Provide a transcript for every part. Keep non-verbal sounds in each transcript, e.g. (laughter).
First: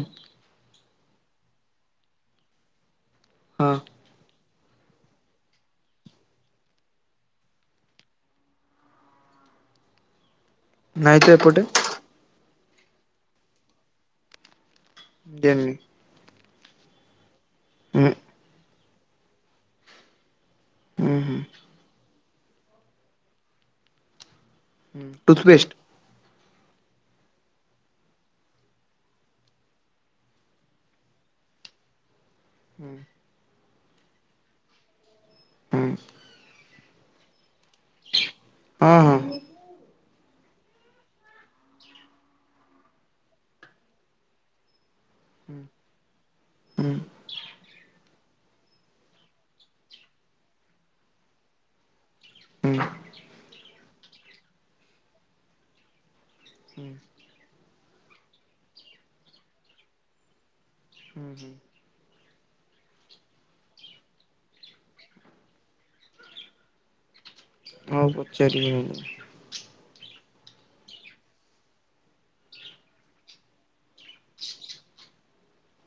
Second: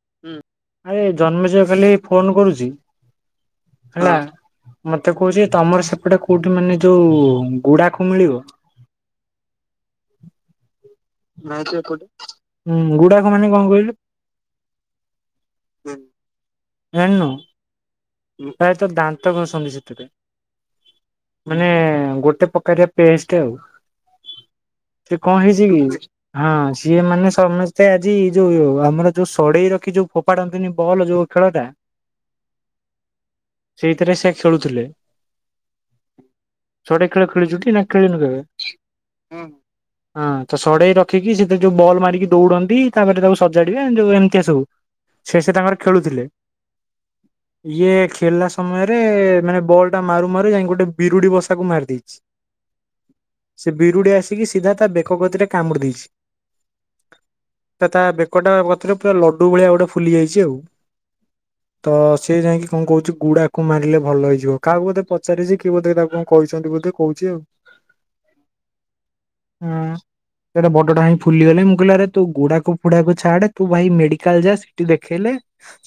ହୁଁ। ହୁଁ ଆରେ ଜନ୍ମଜୟ ଖାଲି ଫୋନ କରୁଛି, ହଁ ହେଲା ମତେ କହୁଛି ତମର ସେପଟେ କୋଉଠି ମାନେ ଯୋଉ ଗୁଡାଖୁ ମିଳିବ? ନାଇଁ ତ ଏପଟେ। ହୁଁ ଗୁଡାଖୁ ମାନେ କଣ କଇଲୁ? ଦେମି। ଜାଣିନୁ? ହୁଁ ପ୍ରାୟତଃ ଦାନ୍ତ ଘଷନ୍ତି ସେଇଥିରେ। ହୁଁ ହୁଁ ମାନେ ଗୋଟେ ପକାରିଆ ପେଷ୍ଟ ଆଉ। ସେ କଁ ହେଇଚି ଟୁଥପେଷ୍ଟ କି? ହଁ ସିଏ ମାନେ ସମସ୍ତେ ଆଜି ଯୋଉ ଆମର ଯୋଉ ସଡେଇ ରଖି ଯୋଉ ଫୋପାଡନ୍ତି ନି ବଲ୍ ଯୋଉ ଖେଳଟା। ହୁଁ। ସେଇଥିରେ ସେ ଖେଳୁଥିଲେ। ହୁଁ। ସଢ଼େଇ ଖେଳ ଖେଳିଛୁ ନା ଖେଳିନୁ କେବେ? ହଁ ହଁ ହଁ ତ ସଢ଼େଇର ରଖିକି ସେଥିରେ ଯୋଉ ବଲ ମାରିକି ଦୋଉଡନ୍ତି, ତାପରେ ତାକୁ ସଜାଡିବେ, ଯୋଉ ଏମତିଆ ସବୁ। ସିଏ ସେ ହୁଁ ତାଙ୍କର ଖେଳୁଥିଲେ। ହୁଁ ଇଏ ଖେଳିଲା ସମ ସମୟରେ ମାନେ ବଲଟା ମାରୁ ମାରୁ ଯାଇଁକି ଗୋଟେ ବିରୁଡି଼ ବସାକୁ ମାରି ଦେଇଛି। ହୁଁ। ସେ ବିରୁଡି଼ ଆସିକି ସିଧା ତା ବେକ କତିରେ କାମୁଡ଼ି ଦେଇଛି। ହୁଁ। ତା ତା ବେକଟା କତିରେ ପୁରା ଲଡୁ ଭଳିଆ ଗୋଟେ ଫୁଲି ଯାଇଛି ଆଉ। ହୁଁ, ହୁଁ। ତ ସିଏ ଯାଇଙ୍କି କଣ କଉଚି ଗୁଡାକୁ ମାରିଲେ ଭଲ ହେଇଯିବ। କାହାକୁ ବୋଧେ ପଚାରିଚି, କିଏ ବୋଧେ ତାକୁ କଣ କଇଛନ୍ତି ବୋଧେ କଉଚି ଆଉ। ହଁ ପଚାରିବି ନହେଲେ। ହଁ, ସେଇଟା ବ ଡ଼ଟା ହେଇଁ ଫୁଲିଗଲାଇ, ମୁଁ କଇଲି ଆରେ ତୁ ଗୁଡାକୁ ଫୁଡାକୁ ଛାଡେ, ତୁ ଭାଇ ମେଡିକାଲ ଯା ସେଠି ଦେଖେଇଲେ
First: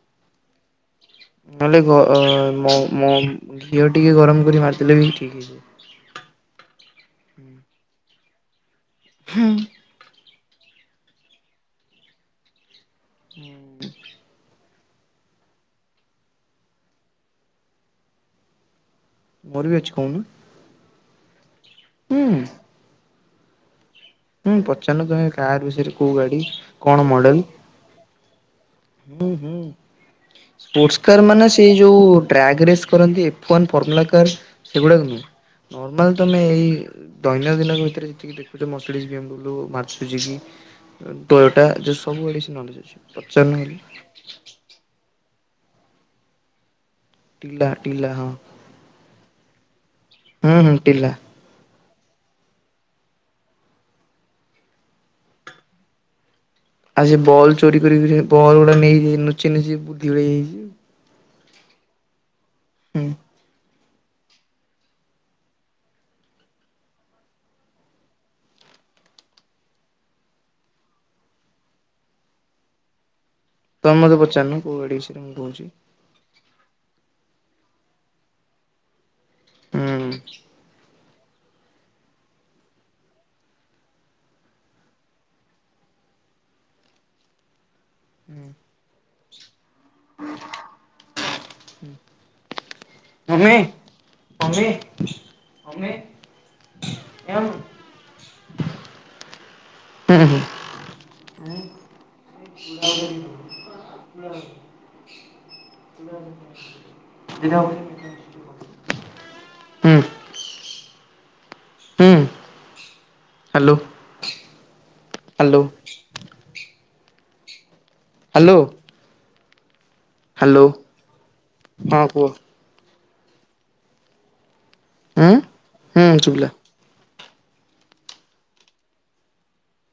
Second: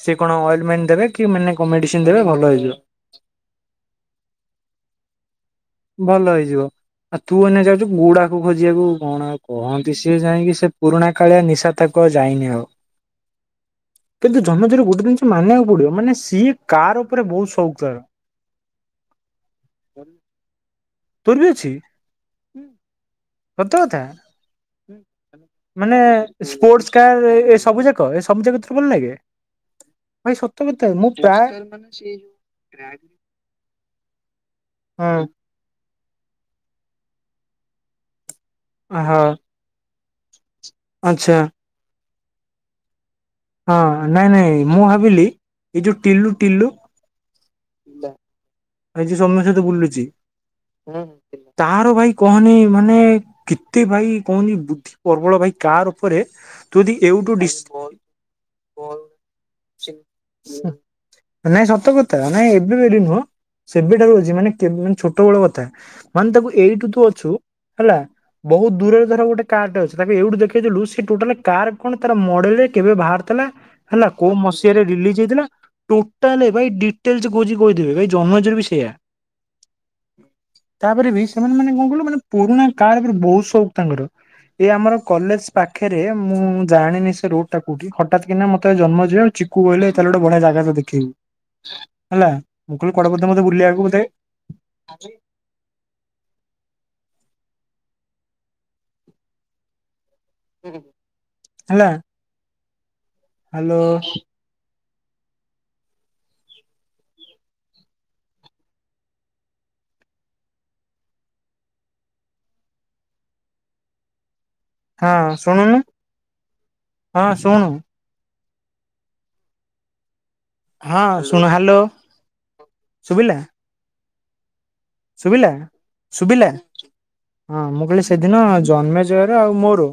ସେ କଣ ଅଏଲମେଣ୍ଟ ଦେବେ, କି ମାନେ କଣ ମେଡ଼ିସିନ ଦେବେ, ଭଲ ହେଇଯିବ। ମୋ, ଘିଅ ଟିକେ ଗରମ କରି ମାରିଦେଲେ ବି ଠିକ୍ ହେଇଯିବ। ଭଲ ହେଇଯିବ, ଆଉ ତୁ ଏଇନା ଯାଉଛୁ ଗୁଡାକୁ ଖୋଜିଆକୁ, କଣ ଆଉ ହୁଁ କହନ୍ତି ସିଟି ସିଏ ଯାଇଁକି ସେ ପୁରୁଣା କାଳିଆ ନିଶା ତାକୁ ଆଉ ଯାଇନି ଆଉ। ହୁଁ। କିନ୍ତୁ ଜନ୍ମେଜୟର ଗୋଟେ ଜିନିଷ ମାନିବାକୁ ପଡିବ, ମାନେ ସିଏ କାର ଉପରେ ବହୁତ ସଉକ ତାର। ମୋର ବି ଅଛି କହୁନୁ। ତୋର ବି ଅଛି? ହୁଁ। ସତକଥା? ହୁଁ ପଚାରୁନ ତମେ କାର ବିଷୟରେ ମାନେ କୋଉ ଗାଡି ସ୍ପୋର୍ଟ କଣ କାର ମଡେଲ ଏ ସବୁ ଯାକ ଏ ସବୁ ଯାକ ତ ହୁଁ ହୁଁ। କଥା ସ୍ପୋର୍ଟସ ମୁଁ କାର ପ୍ରାୟ ମାନେ ସେଇ ଯୋଉ ଡ୍ରାଗ ରେସ୍ କରନ୍ତି, ଏଫନ୍ ଫର୍ମୁଲା କାର ସେଗୁଡ଼ାକ ନୁହଁ। ହଁ ନର୍ମାଲ ତମେ ଏଇ ଦୈନନ୍ଦିନକ ଭିତରେ ଯେତିକି ଦେଖୁଛ, ମର୍ସିଟିଜ, ବି ହଁ ଏମ୍ ଡବ୍ଲୁ, ମାର୍କସ ସୁଜୁକି, ଆଚ୍ଛା ଟୟଟା ଯୋଉ ସବୁ ବିଷୟରେ ନଲେଜ ଅଛି। ପଚାରୁ ନହେଲେ ହଁ ନାଇଁ ନାଇଁ ମୁଁ ଭାବିଲି, ଏଇ ଯୋଉ ଟିଲୁ ଟିଲୁ ଟିଲା, ଟିଲା ହଁ। ଆଇଛି ସୌମ୍ୟ ସହିତ ବୁଲୁଚି, ହୁଁ। ତାହାର ଭାଇ କହନି ମାନେ କେତେ ଭାଇ କହନି ବୁଦ୍ଧି ପର୍ବଳ ଭାଇ କାର ଉପରେ ତୁ ଯଦି ଆଉ ସିଏ ଏଉଠୁ ବଲ୍ ଡିସ୍ ଚୋରି କରିକି ସିଏ ବଲ୍ ଗୁଡା ନେଇଯାଇ ନୁଚି ନୁଚି ବୁଦ୍ଧି ହୋଇଯାଇଛି। ନାଇଁ ସତ କଥା ନାଇଁ ଏବେ ବୋଲି ହୁଁ ନୁହଁ, ସେବେଠାରୁ ଅଛି ମାନେ କେ ମାନେ ଛୋଟ ବେଳ କଥା। ମାନେ ତାକୁ ଏଇଠୁ ତୁ ଅଛୁ ହେଲା। ବହୁତ ଦୂରରେ ଧର ଗୋଟେ କାରଟା ଅଛି ତାକୁ ଏଇଠୁ ଦେଖେଇଦଲୁ ସେ ଟୋଟାଲ କାର୍ କଣ ତାର ମଡେ ରେ କେବେ ଭାରତ କହିଲା ତମେ ହେଲା ମତେ କୋଉ ପଚାରୁନ ମସିହାରେ ଗାଡି ଦିଲ୍ଲୀ ବିଷୟରେ ମୁଁ ଯାଇଥିଲା? କହୁଛି ଟୋଟାଲ ଭାଇ ଡିଟେଲସ ଖୋଜିି କହିଦେବେ ଭାଇ ଜନ୍ମଜ ର ବି ସେଇୟା। ହୁଁ। ତାପରେ ବି ସେମାନେ ମାନେ କଣ କହିଲୁ ମାନେ ପୁରୁଣା କାର ର ବହୁତ ସଉକ ତାଙ୍କର। ଏ ଆମର କଲେଜ ପାଖରେ ମୁଁ ଜାଣିନି ସେ ରୁଟ୍ ଟା କୋଉଠି ହଠାତ୍ କିନା ମତେ ଜନ୍ମନଜୟ ଆଉ ଚିକୁ କହିଲେ ଏଇଲେ ଗୋଟେ ବଢିଆ ଜାଗା ତ ଦେଖେଇବୁ, ହେଲା। ମୁଁ କହିଲି କୁଆଡେ ବୋଧ ମତେ ମମି ବୁଲିବାକୁ ବୋଧେ ମମି (unintelligible) (unintelligible) ହୁଁ ହୁଁ। ହେଲା। (inaudible) ହାଲୋ। (unintelligible) (unintelligible) ହୁଁ ହୁଁ ହାଲୋ। ହଁ ଶୁଣୁନୁ ହଁ ଶୁଣୁ। ହାଲୋ। ହଁ ଶୁଣ ହାଲୋ ହଁ କୁହ ଶଭିଲା। ଉଁ ଶୁଭିଲା ଶୁଭିଲା ହଁ ମୁଁ କହିଲି ସେଦିନ ଜନ୍ମଜୟ ର ଆଉ ମୋର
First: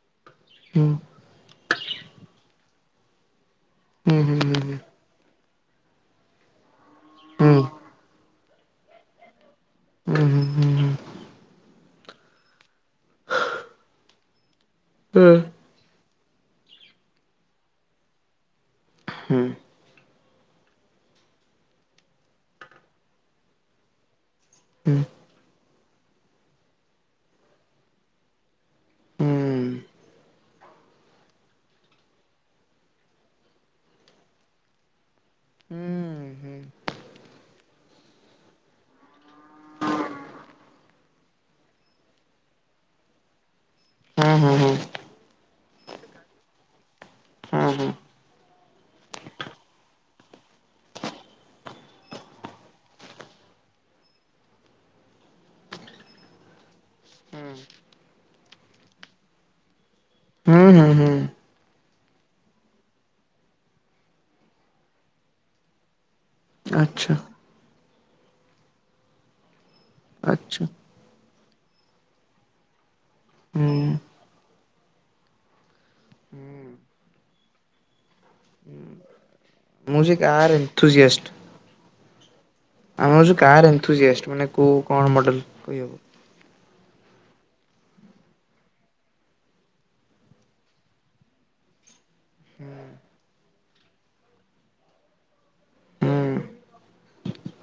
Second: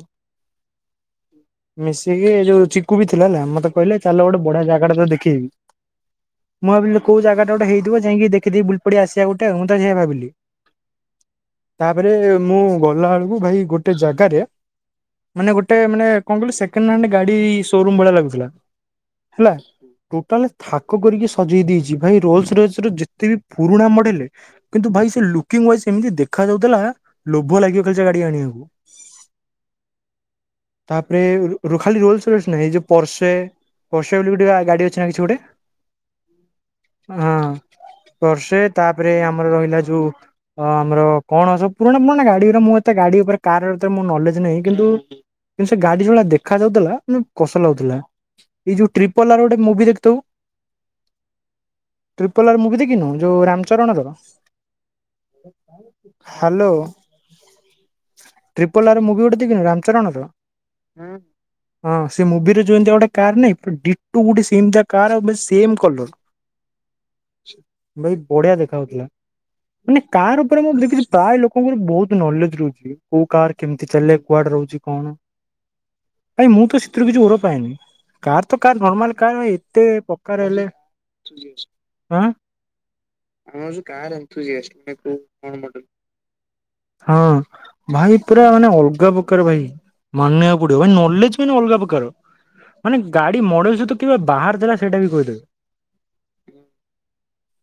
ହୁଁ। ମିଶିକି ଏ ଯୋଉ ଚିକୁ ବି ଥିଲା ହେଲା ମତେ କହିଲେ ଚାଲ ହୁଁ ଗୋଟେ ବଢିଆ ହୁଁ ଜାଗା ଟା ତତେ ଦେଖେଇବି। ମୁଁ ଭାବିଲି କୋଉ ହୁଁ ଜାଗା ହୁଁ ଟା ଗୋଟେ ହେଇଥିବ। ଯାଇକି ଦେଖି ଦେଇ ବୁଲି ପଡିକି ଆସିବା ଗୋଟେ଼ ମୁଁ ତ ସେଇଆ ହୁଁ ହୁଁ ହୁଁ ହୁଁ ହୁଁ ହୁଁ ହୁଁ ହୁଁ ହୁଁ ହୁଁ ହୁଁ ହୁଁ ହୁଁ ଭାବିଲି। ତାପରେ ମୁଁ ଗଲା ବେଳକୁ ଭାଇ ଗୋଟେ ଜାଗାରେ ମାନେ ଗୋ ଟେ ମାନେ କଣ କିଲ ସେକେଣ୍ଡ ହେଣ୍ଡ ଗାଡି ସୋ ରୁମ୍ ଭଳି ଲାଗୁଥିଲା ହେଲା। ଟୋଟାଲ ଥାକ କରିକି ସଜେଇ ଦେଇଚି ଭାଇ ରୋଲସ ରୋୟସ୍ ର ଯେତେ ବି ପୁରୁଣା ମଡ଼େଲେ କିନ୍ତୁ ଭାଇ ସେ ଲୁକିଙ୍ଗ ୱାଇଜ ଏମିତି ଦେଖା ଯାଉଥିଲା ଲୋଭ ଲାଗିବ ଖାଲି ଗାଡି ଆଣିବାକୁ। ତାପରେ ରୋ ରୋ ଖାଲି ରୋଲସରୟସ୍ ନାଇ ଏଇ ଯୋଉ ପରର୍ସେ। ପୋରସେ ବୋଲି ଟିକେ ଗାଡ଼ି ଅଛି ନା କିଛି ଗୋଟେ? ହଁ ପର୍ସେ ତାପରେ ଆମର ରହିଲା ଯୋଉ ଅ ଆମର କଣ ସବୁ ପୁରୁଣା ପୁରୁଣା ଗାଡି ଗୁଡ଼ା ମୁଁ ଏତେ ଗାଡି ଉପରେ କାର ନଲେଜ ହୁଁ ନାହିଁ ହୁଁ କିନ୍ତୁ କିନ୍ତୁ ସେ ଗାଡି ଯେଉଭଳିଆ ଦେଖା ଯାଉଥିଲା ମାନେ କସ ଲାଗୁଥିଲା। ଏଇ ଯୋଉ ଟ୍ରିପାଲାର ଗୋଟେ ମୁଭି ଦେଖଥିବୁ। ଟ୍ରିପଲାର ମୁଭି ଦେଖିନୁ ଯୋଉ ରାମଚରଣ ର ହାଲୋ। ଟ୍ରିପଲା ର ମୁଭି ଗୋଟେ ଦେଖିନୁ ରାମଚରଣର। ଉଁ ହୁଁ। ହଁ ସେ ମୁଭିରେ ଯ ଏମିତିଆ ଗଟେ କାର ନାଇଁ ଡିଟ ଗୋଟେ ସେମତି କାର୍ ଆଉ ସେମ କଲର। ଆ ଭାଇ ବଢିଆ ଦେଖା ଯାଉଥିଲା। ମାନେ କାର ଉପରେ ଆଚ୍ଛା ମୁଁ ଦେଖିଚି ପ୍ରାୟ ଲୋକଙ୍କର ବହୁତ ନଲେଜ ରହୁଚି। କୋଉ କାର୍ ହୁଁ କେମିତି ଚାଲେେ କୁଆଡେ ରହୁଚି କଣ? ଭାଇ ମୁଁ ତ ସେଥିରୁ କିଛି ଗର ପାଏନି। କାର୍ ତ କାର୍ ନର୍ମାଲ କାର୍ ଏ ତେ ମୁଁ ଯେ ପକାର କାର୍ ଏନ୍ଥୁଜିଆଷ୍ଟ ହେଲେଁ। ଆଁ ଆମେ ହେଉଚୁ କାାର୍ ଏନ୍ଥୁଜିଆଷ୍ଟ ମାନେ କଉଁ କଣ ମଡ଼େଲ୍ କହିହେବ। ହଁ ଭାଇ ପୁରା ମାନେ ଅଲଗା ପ୍ରକାର ଭାଇ। ମାନିବାକୁ ପଡିବ ଭାଇ ନଲେଜ କିନ୍ତୁ ଅଲଗା ପ୍ରକାର। ମାନେ ଗାଡି ମଡେଇ ସହିତ କେବେ ବାହାର ଦେଲା ସେଇଟା ବି କହିଦେବେ। ହୁଁ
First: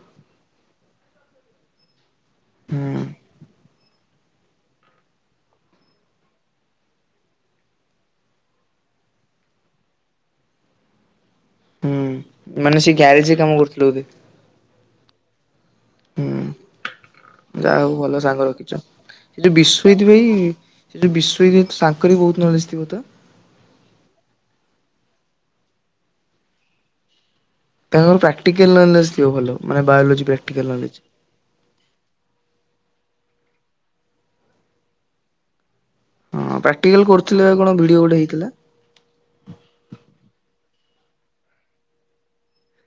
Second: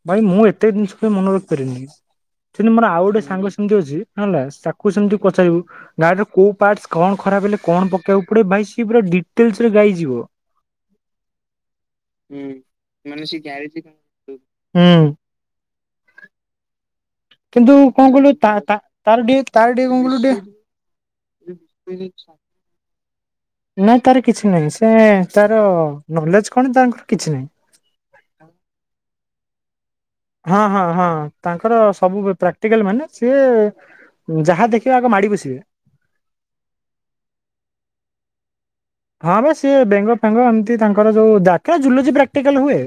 ଭାଇ ମୁଁ ଏତେ ଜିନିଷ ପାଇଁ ମନ ରଖିପାରିବିନି। ସେମିତି ମୋର ହୁଁ ଆଉ ଗୋଟେ ସାଙ୍ଗ ସେମିତି ଅଛି ହେଲା। ତାକୁ ସେମିତି ପଚାରିବୁ? ଗାଡିର କୋଉ ପାର୍ଟସ୍ କଣ ଖରାପ ହେଲେ କଣ ପକେଇବାକୁ ପଡେ ଭାଇ ସଏ ପୁରା ଡିଟେଲସ ରେ ଗାଇଯିବ। ହୁଁ ମାନେ ସେ ଗ୍ୟାରେଜ କାମ କରୁଥିଲେ ବୋଧେ। ହୁଁ। ହୁଁ କିନ୍ତୁ ଯାହା ହଉ କଣ ଭଲ କହିଲୁ ସାଙ୍ଗ ତା ତା ରଖିଚ। ତାର ଟିକେ ସେ ଯୋଉ ତାର ଟିକେ କଣ ବିଶ୍ଵଜିତି କହିଲୁ ଭାଇ ଟିକେ ସେ ବିଶୋଇ ତାଙ୍କରି ବି ବହୁତ ନଲେଜ ଥିବ ତ? ନାଇଁ ତାର କିଛି ନାହିଁ ସେ ତାର ନଲେଜ କଣ ତାଙ୍କର କିଛି ନାହିଁ। ତାଙ୍କର ପ୍ରାକ୍ଟିକାଲ ନଲେଜ ଥିବ ଭଲ ମାନେ ବାୟୋଲୋଜି ହଁ ପ୍ରାକ୍ଟିକାଲ ହଁ ନଲେଜ। ହଁ। ତାଙ୍କର ସବୁ ପ୍ରାକ୍ଟିକାଲ ମାନେ ସିଏ ଯାହା ଦେଖିବେ ଆଗ ମାଡି ବସିବେ। ହଁ ପ୍ରାକ୍ଟିକାଲ କରୁଥିଲେ ବା କଣ ଭିଡିଓ ଗୋଟେ ହେଇଥିଲା। ହଁ ବା ସିଏ ବେଙ୍ଗ ଫେଙ୍ଗ ଏମିତି ତାଙ୍କର ଯୋଉ ଡାକେ ଜୁଲୋଜି ପ୍ରାକ୍ଟିକାଲ ହୁଏ।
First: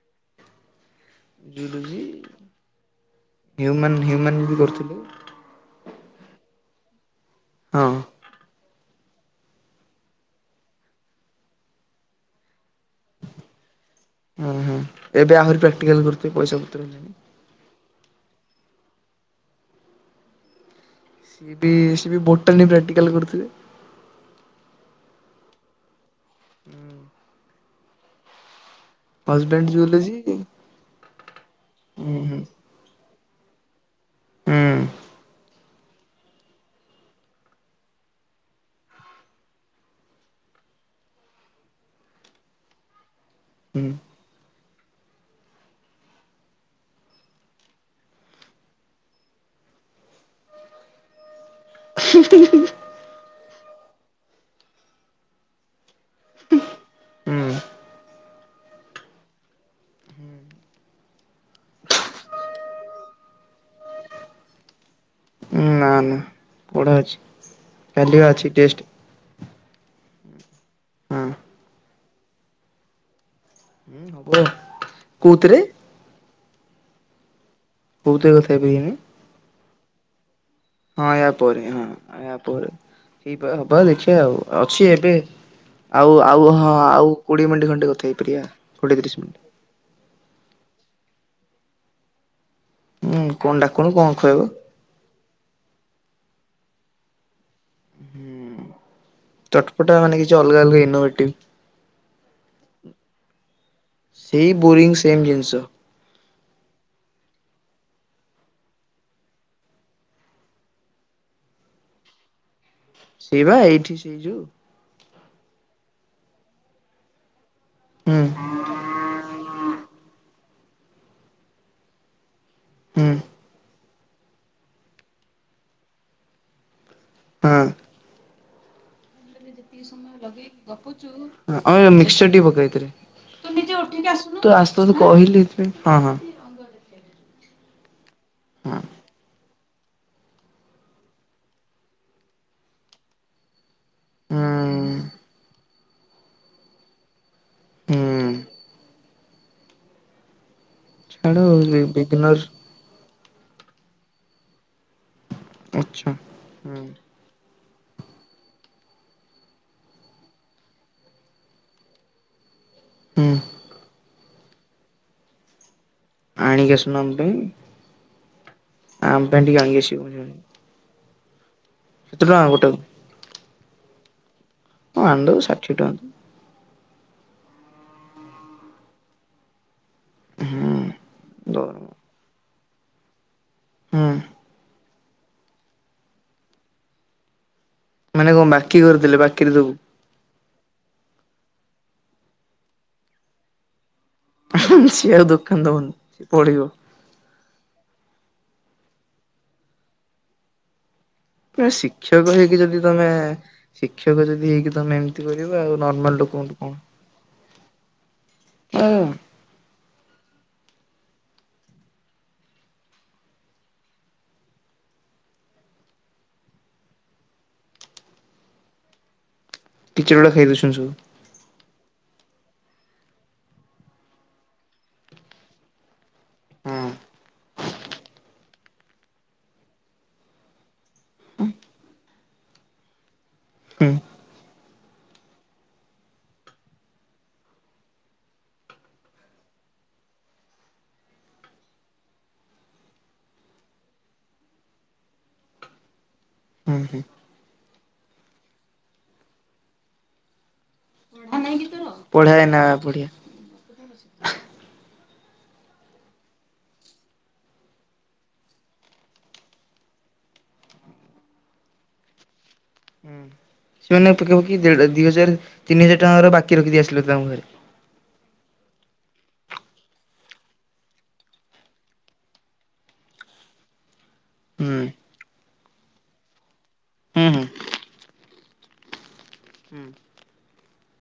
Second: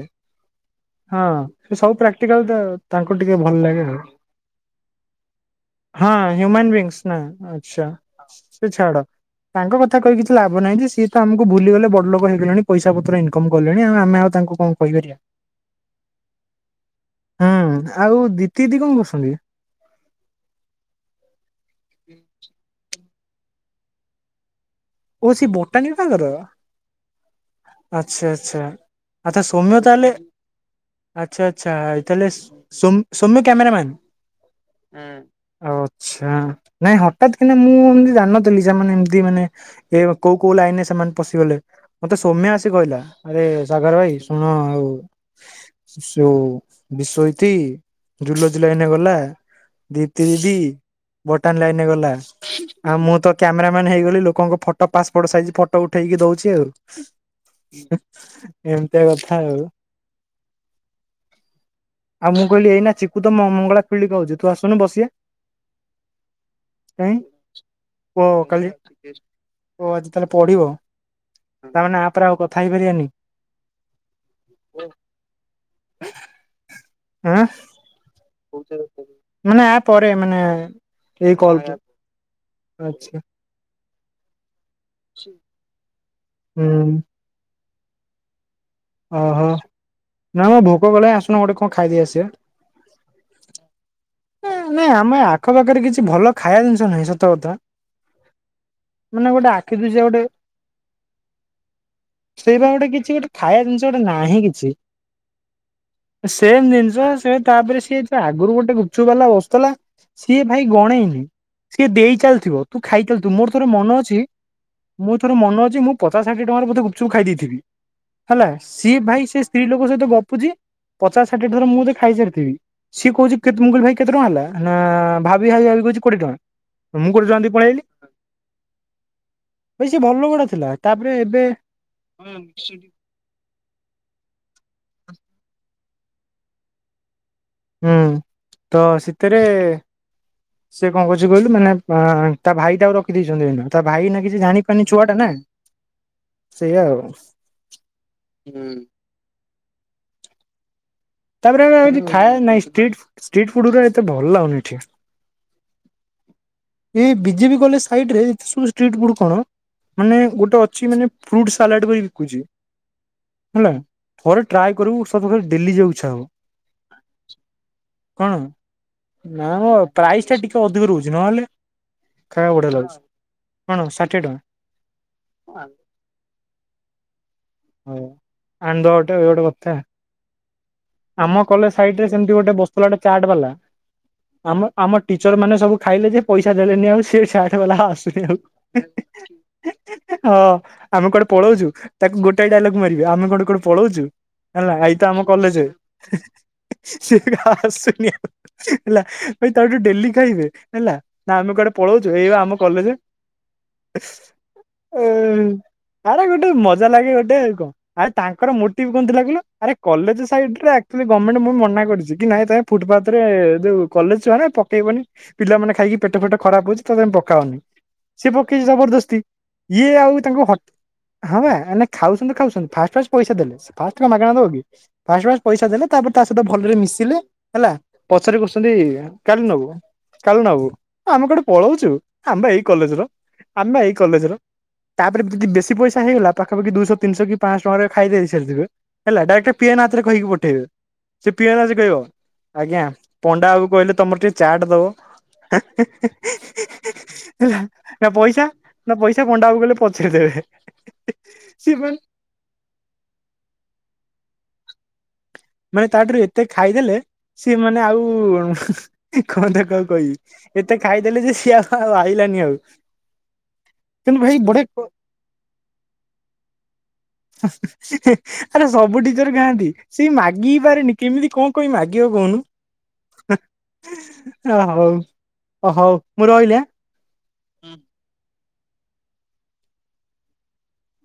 ହଁ ସେ ସବୁ ଜୁଲୋଜି ପ୍ରାକ୍ଟିକାଲ ତ ତାଙ୍କୁ ଟିକେ ଭଲ ଲାଗେ ହ୍ୟୁମାନ ଆଉ। ହ୍ୟୁମାନ ବି କରୁଥିଲେ ହଁ ହ୍ୟୁମନ ବିଙ୍ଗସ ନା ଆଛା। ହଁ। ସେ ଛାଡ ତାଙ୍କ କଥା କହି କିଛି ଲାଭ ନାହିଁ। ଯେ ସିଏ ତ ଆମକୁ ଭୁଲିଗଲେ ବଡ ଲୋକ ହେଇଗଲେଣି। ପଇସା ପତ୍ର ଇନକମ କଲେଣି ଆ ଆମେ ଆଉ ହଁ ତାଙ୍କୁ କଣ ହଁ କହିପାରିବା? ଏବେ ଆହୁରି ପ୍ରାକ୍ଟିକାଲ କରୁଥିବେ ପଇସା ପତ୍ର ହେଲାଣି। ହୁଁ ଆଉ ଦିଦି ଦି କଣ କରୁଛନ୍ତି? ସିଏ ବି ସିଏ ବି ବୋଟାନି ପ୍ରାକ୍ଟିକାଲ‌ କରୁଥିଲେ। ଓ ଅଛି ବୋଟାନି ତାଙ୍କର ଆଛା ଆଛା। ଆଚ୍ଛା ହଜବେଣ୍ଡ ସୋମ୍ୟ ତାହଲେ ଜୁଲୋଜି ଆଚ୍ଛା ଆଚ୍ଛା ହୁଁ ତାହେଲେ ହୁଁ। ସ ସୋମ ସୌମ୍ୟ କ୍ୟାମେରାମ୍ୟାନ। ହୁଁ ଅଛା ନାଇଁ ହଠାତ୍ କିନା ମୁଁ ଏମତି ଜାଣିନଥିଲି ସେମାନେ ଏମତି ମାନେ ଏ କୋଉ କୋଉ ଲାଇନ ରେ ସେମାନେ ପଶିଗଲେ। ମତେ ସୌମ୍ୟା ଆସି କହିଲା। ଆରେ ହୁଁ ସାଗର ଭାଇ ଶୁଣ ଆଉ। ସୋ ବିଶ୍ୱଜିତ୍ ଜୁଲୋଜୀ ଲାଇନ୍ ରେ ଗଲା। ଜ୍ୟୋତି ଦିଦି ବଟାନି ଲାଇନରେ ଗଲା ଆଉ ମୁଁ ତ କ୍ୟାମେରା ମାନ୍ ହେଇଗଲି ଲୋକଙ୍କ ଫଟୋ ତ ପାସପୋର୍ଟ ସାଇଜ୍ ଫଟୋ ଉଠେଇକି ଦଉଚି ଆଉ। ହୁଁ ଏମିତିଆ କଥା ଆଉ। ଆଉ ମୁଁ କହିଲି ଏଇ ନା ଚିକୁ ତ ମ-ମଙ୍ଗଳା ଖୁଳି କହୁଚି ତୁ ଆସୁନୁ ବସିବା। ନା ନା ପଢା କାଇଁ ଅଛି କାଲି ବା ଓ ଅଛି କାଲିଆ ଟେଷ୍ଟ ଓ ଆଜି ତାହେଲେ ପଡିବ ହଁ ତାମାନେ ଆପ୍ ରେ ଆଉ କଥା ହେଇପାରିବାନି। କଉତିରେ? ଆଁ। କୋଉଥିରେ କଥା ହେଇପାରିବାନି ମାନେ ଆ ପରେ ମାନେ ହଁ ୟା ଏଇ କଲ୍ ପରେ ହଁ ୟା ପରେ। ଆଚ୍ଛା। ହବା ହବା ଦେଖିବା ଆଉ ଅଛି ଏବେ ଆଉ ଆଉ ହଁ ହୁଁ ଆଉ କୋଡ଼ିଏ ମିନିଟ ଖଣ୍ଡେ କଥା ହେଇ ପାରିବା। ଓହୋ ନା ମ ଭୋକ କଲାନି ଆସୁନ ଗୋଟେ କଣ ଖାଇଦେଇ ଆସିବା। ହୁଁ କଣ ଡାକୁନୁ କଣ୍ ଖୁଆଇବ? ନାଇଁ ଆମେ ଆଖପାଖରେ କିଛି ଭଲ ଖାଇବା ଜିନିଷ ନାହିଁ ସତ କଥା। ମାନେ ଗୋଟେ ଚଟ୍ ଆଖି ପଟା ଦୁଶିଆ ମାନେ କିଛି ଅଲଗା ଅଲଗି ଇନୋଭେଟିଭ। ସେଇପା ଗୋଟେ କିଛି ଗୋଟେ ଖାଇବା ଜିନିଷ ଗୋଟେ ନାହିଁ ସେଇ କିଛି। ବୋରିଂ ସେମ ଜିନିଷ ସେମ୍ ଜିନିଷ ସେ ତାପରେ ସିଏ ହେଇଥିବ ଆଗରୁ ଗୋଟେ ଗୁପ ଗୁପଚୁପ ବାଲା ବସୁଥିଲା ସିଏ ଭାଇ ଗଣେଇନି ସିଏ ଦେଇ ଚାଲିଥିବ। ତୁ ଖାଇ ଚାଲ ଥିବୁ ସେଇ ମୋର ବା ଥୋର ଏଇଠି ମନେ ସେଇ ଅଛି ଯୋଉ ମୁଁ ଥରେ ମନ ଅଛି ମୁଁ ପଚାଶ ଷାଠିଏ ଟଙ୍କାର ବୋଧେ ଗୁପଚୁପ୍ ଖାଇ ଦେଇଥିବି ହୁଁ ହେଲା। ସିଏ ଭାଇ ସେ ସ୍ତ୍ରୀ ଲୋକଙ୍କ ସହିତ ଗପୁଛି ପଚାଶ ଷାଠିଏ ଥର ମୁଁ ମୋତେ ଖାଇସାରିଥିବି ହୁଁ। ସିଏ କହୁଛି କେତ ମୁଁ କହିଲି ଭାଇ କେତେ ଟଙ୍କା ହେଲା ନା ଭାବି ଭାବି ଭାବି କହୁଛି କୋଡ଼ିଏ ଟଙ୍କା ମୁଁ କୋଡ଼ିଏ ଟଙ୍କା ଦେଇକି ହଁ ପଳେଇ ଆଇଲି। ଭାଇ ସେ ଭଲ ଲୋକଟା ଥିଲା ତାପରେ ଏବେ (unintelligible) ତୁ ଆସୁନୁ କହିଲି (unintelligible) ହଁ ହଁ। ହୁଁ ହଁ ତ ଶୀତରେ ସେ କଣ କରଛି କହିଲୁ ମାନେ ଅ ତା ଭାଇ ତାକୁ ରଖିଦେଇଛନ୍ତି ଏଇନା ତା ଭାଇ ଏଇନା କିଛି ଜାଣି ପରୁନି ହୁଁ। ଛୁଆ ଟା ନା ସେଇଆ ଆଉ। ହୁଁ ହୁଁ। ହୁଁ। ଛାଡ ତାପରେ ଏଠି ଖାଏ ବିଗିନର ନାଇଁ ଷ୍ଟ୍ରିଟ୍ ଫୁଡ ରା ଏତେ ଭଲ ଲାଗୁନି ଏଠି। ଆଚ୍ଛା ହୁଁ। ଏଇ ବିଜେପି କଲେଜ ସାଇଡରେ ଏତେ ସବୁ ଷ୍ଟିଟ୍ ଫୁଡ କଣ? ମାନେ ଗୋଟେ ଅଛି ମାନେ ଫ୍ରୁଟ ସାଲାଡ଼ ବି ବିକୁଛି। ହୁଁ ନୋ ଥରେ ଟ୍ରାଏ କରିବୁ ସବୁବେଳେ ଡେଲି ଯିବାକୁ ଇଚ୍ଛା ହବ। ଆଣିକି ଆସୁନ ଆମ ପାଇଁ କଣ ଆମ ପାଇଁ ନା ଟିକେ ମ ଆଣିକି ଆସିବୁ। ପ୍ରାଇସ୍ ଟା ଟିକେ ଅଧିକ ରହୁଛି ନହେଲେ ଖାଇବାକୁ ବଢ଼ିଆ ଗୋଟାକୁ ଲାଗୁଛି କଣ ଷାଠିଏ ଟଙ୍କା? ହଁ ଆଣ୍ ଦବୁ ଷାଠିଏ ଟଙ୍କା ତ। ହଉ ଆଣ୍ ଦବା ଗୋଟେ ଆଉ ଇଏଟା ଗୋଟେ ହୁଁ କଥା ଆମ କଲେଜ ଦରମା ସାଇଟ୍ ରେ ସେମତି ଗୋଟେ ବସ୍ତୁଲା ଗୋଟେ ଚାଟ୍ ବାଲା। ହୁଁ। ଆମ- ଆମ ଟିଚର୍ ମାନେ ସବୁ ଖାଇଲେ ଯେ ପଇସା ଦେଲେନି ଆଉ ସେ ଚାଟ୍ ବାଲା ଆଉ ଆସୁ ଆସୁନି ମାନେ କଣ ବାକି କରିଥିଲେ ବାକିରେ ଦବୁ। ହଁ ଆମେ କୁଆଡେ଼ ପଳଉଛୁ ତାକୁ ଗୋଟାଏ ଗାଲକୁ ମାରିବେ ଆମେ କୁଆଡେ଼ କଣ ପଳଉଛୁ। ହେଲା ଏଇ ତ ସିଏ ଆମ ଆଉ ଦୋକାନ କଲେଜେ। ଦବନି ସିଏ ପଳେଇବ। ସେ ଆସୁନି ଆଉ ହେଲା ଭାଇ ତାଠୁ ଡେଲି ଖାଇବେ। ହେଲା ନା ଆମେ କୁଆଡ଼େ ପଳଉଚୁ ଶିକ୍ଷକ ଏଇ ବା ହେଇକି ଆମ ଯଦି କଲେଜେ ତମେ ଏସ୍ ଶିକ୍ଷକ ଯଦି ହେଇକି ତମେ ଉ ଏମିତି କରିବ ଆଉ ନର୍ମାଲ ଆରେ ଗୋଟେ ଲୋକଙ୍କଠୁ କଣ ମଜା ଲାଗେ ଗୋଟେ ଆଉ କଣ ଆଉ ତାଙ୍କର ମୋଟିଭ ଆଉ କଣଥିଲା କହିଲ? ଆରେ କଲେଜ ସାଇଡ୍ ରେ ଆକ୍ଚୁଆଲି ଗମେଣ୍ଟ୍ ମୁଁ ମନା କରିଚି କି ନାଇଁ ତେ ଫୁଟ୍ ପାଥ୍ ରେ ଯୋଉ କଲେଜ ଛୁଆ ନା ପ ପକେଇବନି ପିଲାମାନେ ଖାଇକି ପେଟ ଫେଟ ଖରାପ ହଉଛି ତ ତମେ ପକାଅନି ସିଏ ପକେଇଛି ଜବରଦସ୍ତି। ଇଏ ଆଉ ଟିଚର ଗୁଡା ତାଙ୍କ ଖାଇ ହ ଦଉଛନ୍ତି ସବୁ ହଁ ବା ଆମେ ଖାଉଚନ୍ତି ଖାଉଚନ୍ତି ଫାଷ୍ଟ ଫାଷ୍ଟ ପଇସା ଦେଲେ ଫାଷ୍ଟ କଣ ମାଗଣା ଦବ କି ଫାଷ୍ଟ ଫାଷ୍ଟ ପଇସା ଦେଲେ। ତାପରେ ତା ସହିତ ଭଲରେ ହଁ ମିଶିଲେ ହେଲା (unintelligible) କାଲ୍ ନବୁ କାଲ୍ ନବୁ ଆମେ କୁଆଡେ଼ ପଳଉଚୁ ଆମ୍ ପା ଏଇ କଲେଜ୍ ର। ଆମ୍ ପା ଏଇ ହୁଁ କଲେଜ ର ତାପରେ ଯଦି ବେଶୀ ପଇସା ହେଇଗଲା ପା ପାଖପଖି ଦୁଇଶହ ତିିନିଶହ କି ପାଞ୍ଚଶହ ଟଙ୍କାରେ ଖାଇ ଦେଇସାରିଥିବେ ହେଲା ଡଇରେକ୍ଟ ପିଏନ୍ ହାତରେ କହିକି ପଠେଇବ। ସେ ପିଅନ ଅସିକି କହିବ ଆଜ୍ଞା ପଣ୍ଡା ବାବୁ କହିଲେ ତମର ଟିକେ ଚାଟ୍ ଦବ। (inaudible) ହୁଁ ହୁଁ। ହେଲା ନା ପଇସା ନା ପଇସା ପଣ୍ଡାବାବୁ କହିଲେ ପଛରେ ଦେବେ। (unintelligible) ବଢ଼ିଆ ନା ବଢ଼ିଆ। (inaudible) ମାନେ ତାଠାରୁ ଏତେ ଖାଇଦେଲେ ସିଏ ମାନେ ଆଉ କଣ ତାକୁ ଆଉ କହିବି ଏତେ ଖାଇଦେଲେ ଯେ ସିଏ ଆଉ ଆଇଲାନି ଆଉ। ହୁଁ ସେମାନେ କିନ୍ତୁ ଭାଇ ପାଖାପାଖି ବଢିଆ କ- ଦେଢ଼୍- ଦି ହଜାର ତିନି ହଜାର ଟଙ୍କାର ବାକି ରଖିକି ଆସିଲେ ତାଙ୍କୁ ଆରେ ସବୁ ଟିଚର ଖାଆନ୍ତି। ସେ ମାଗି ବି ପାରେନି କେମିତି କଣ କହି ମାଗିବ କହୁନୁ। ଓ ହୁଁ ହଉ ଓ ହଉ ମୁଁ ରହିଲି ଆଁ। ହୁଁ ହୁଁ ହୁଁ।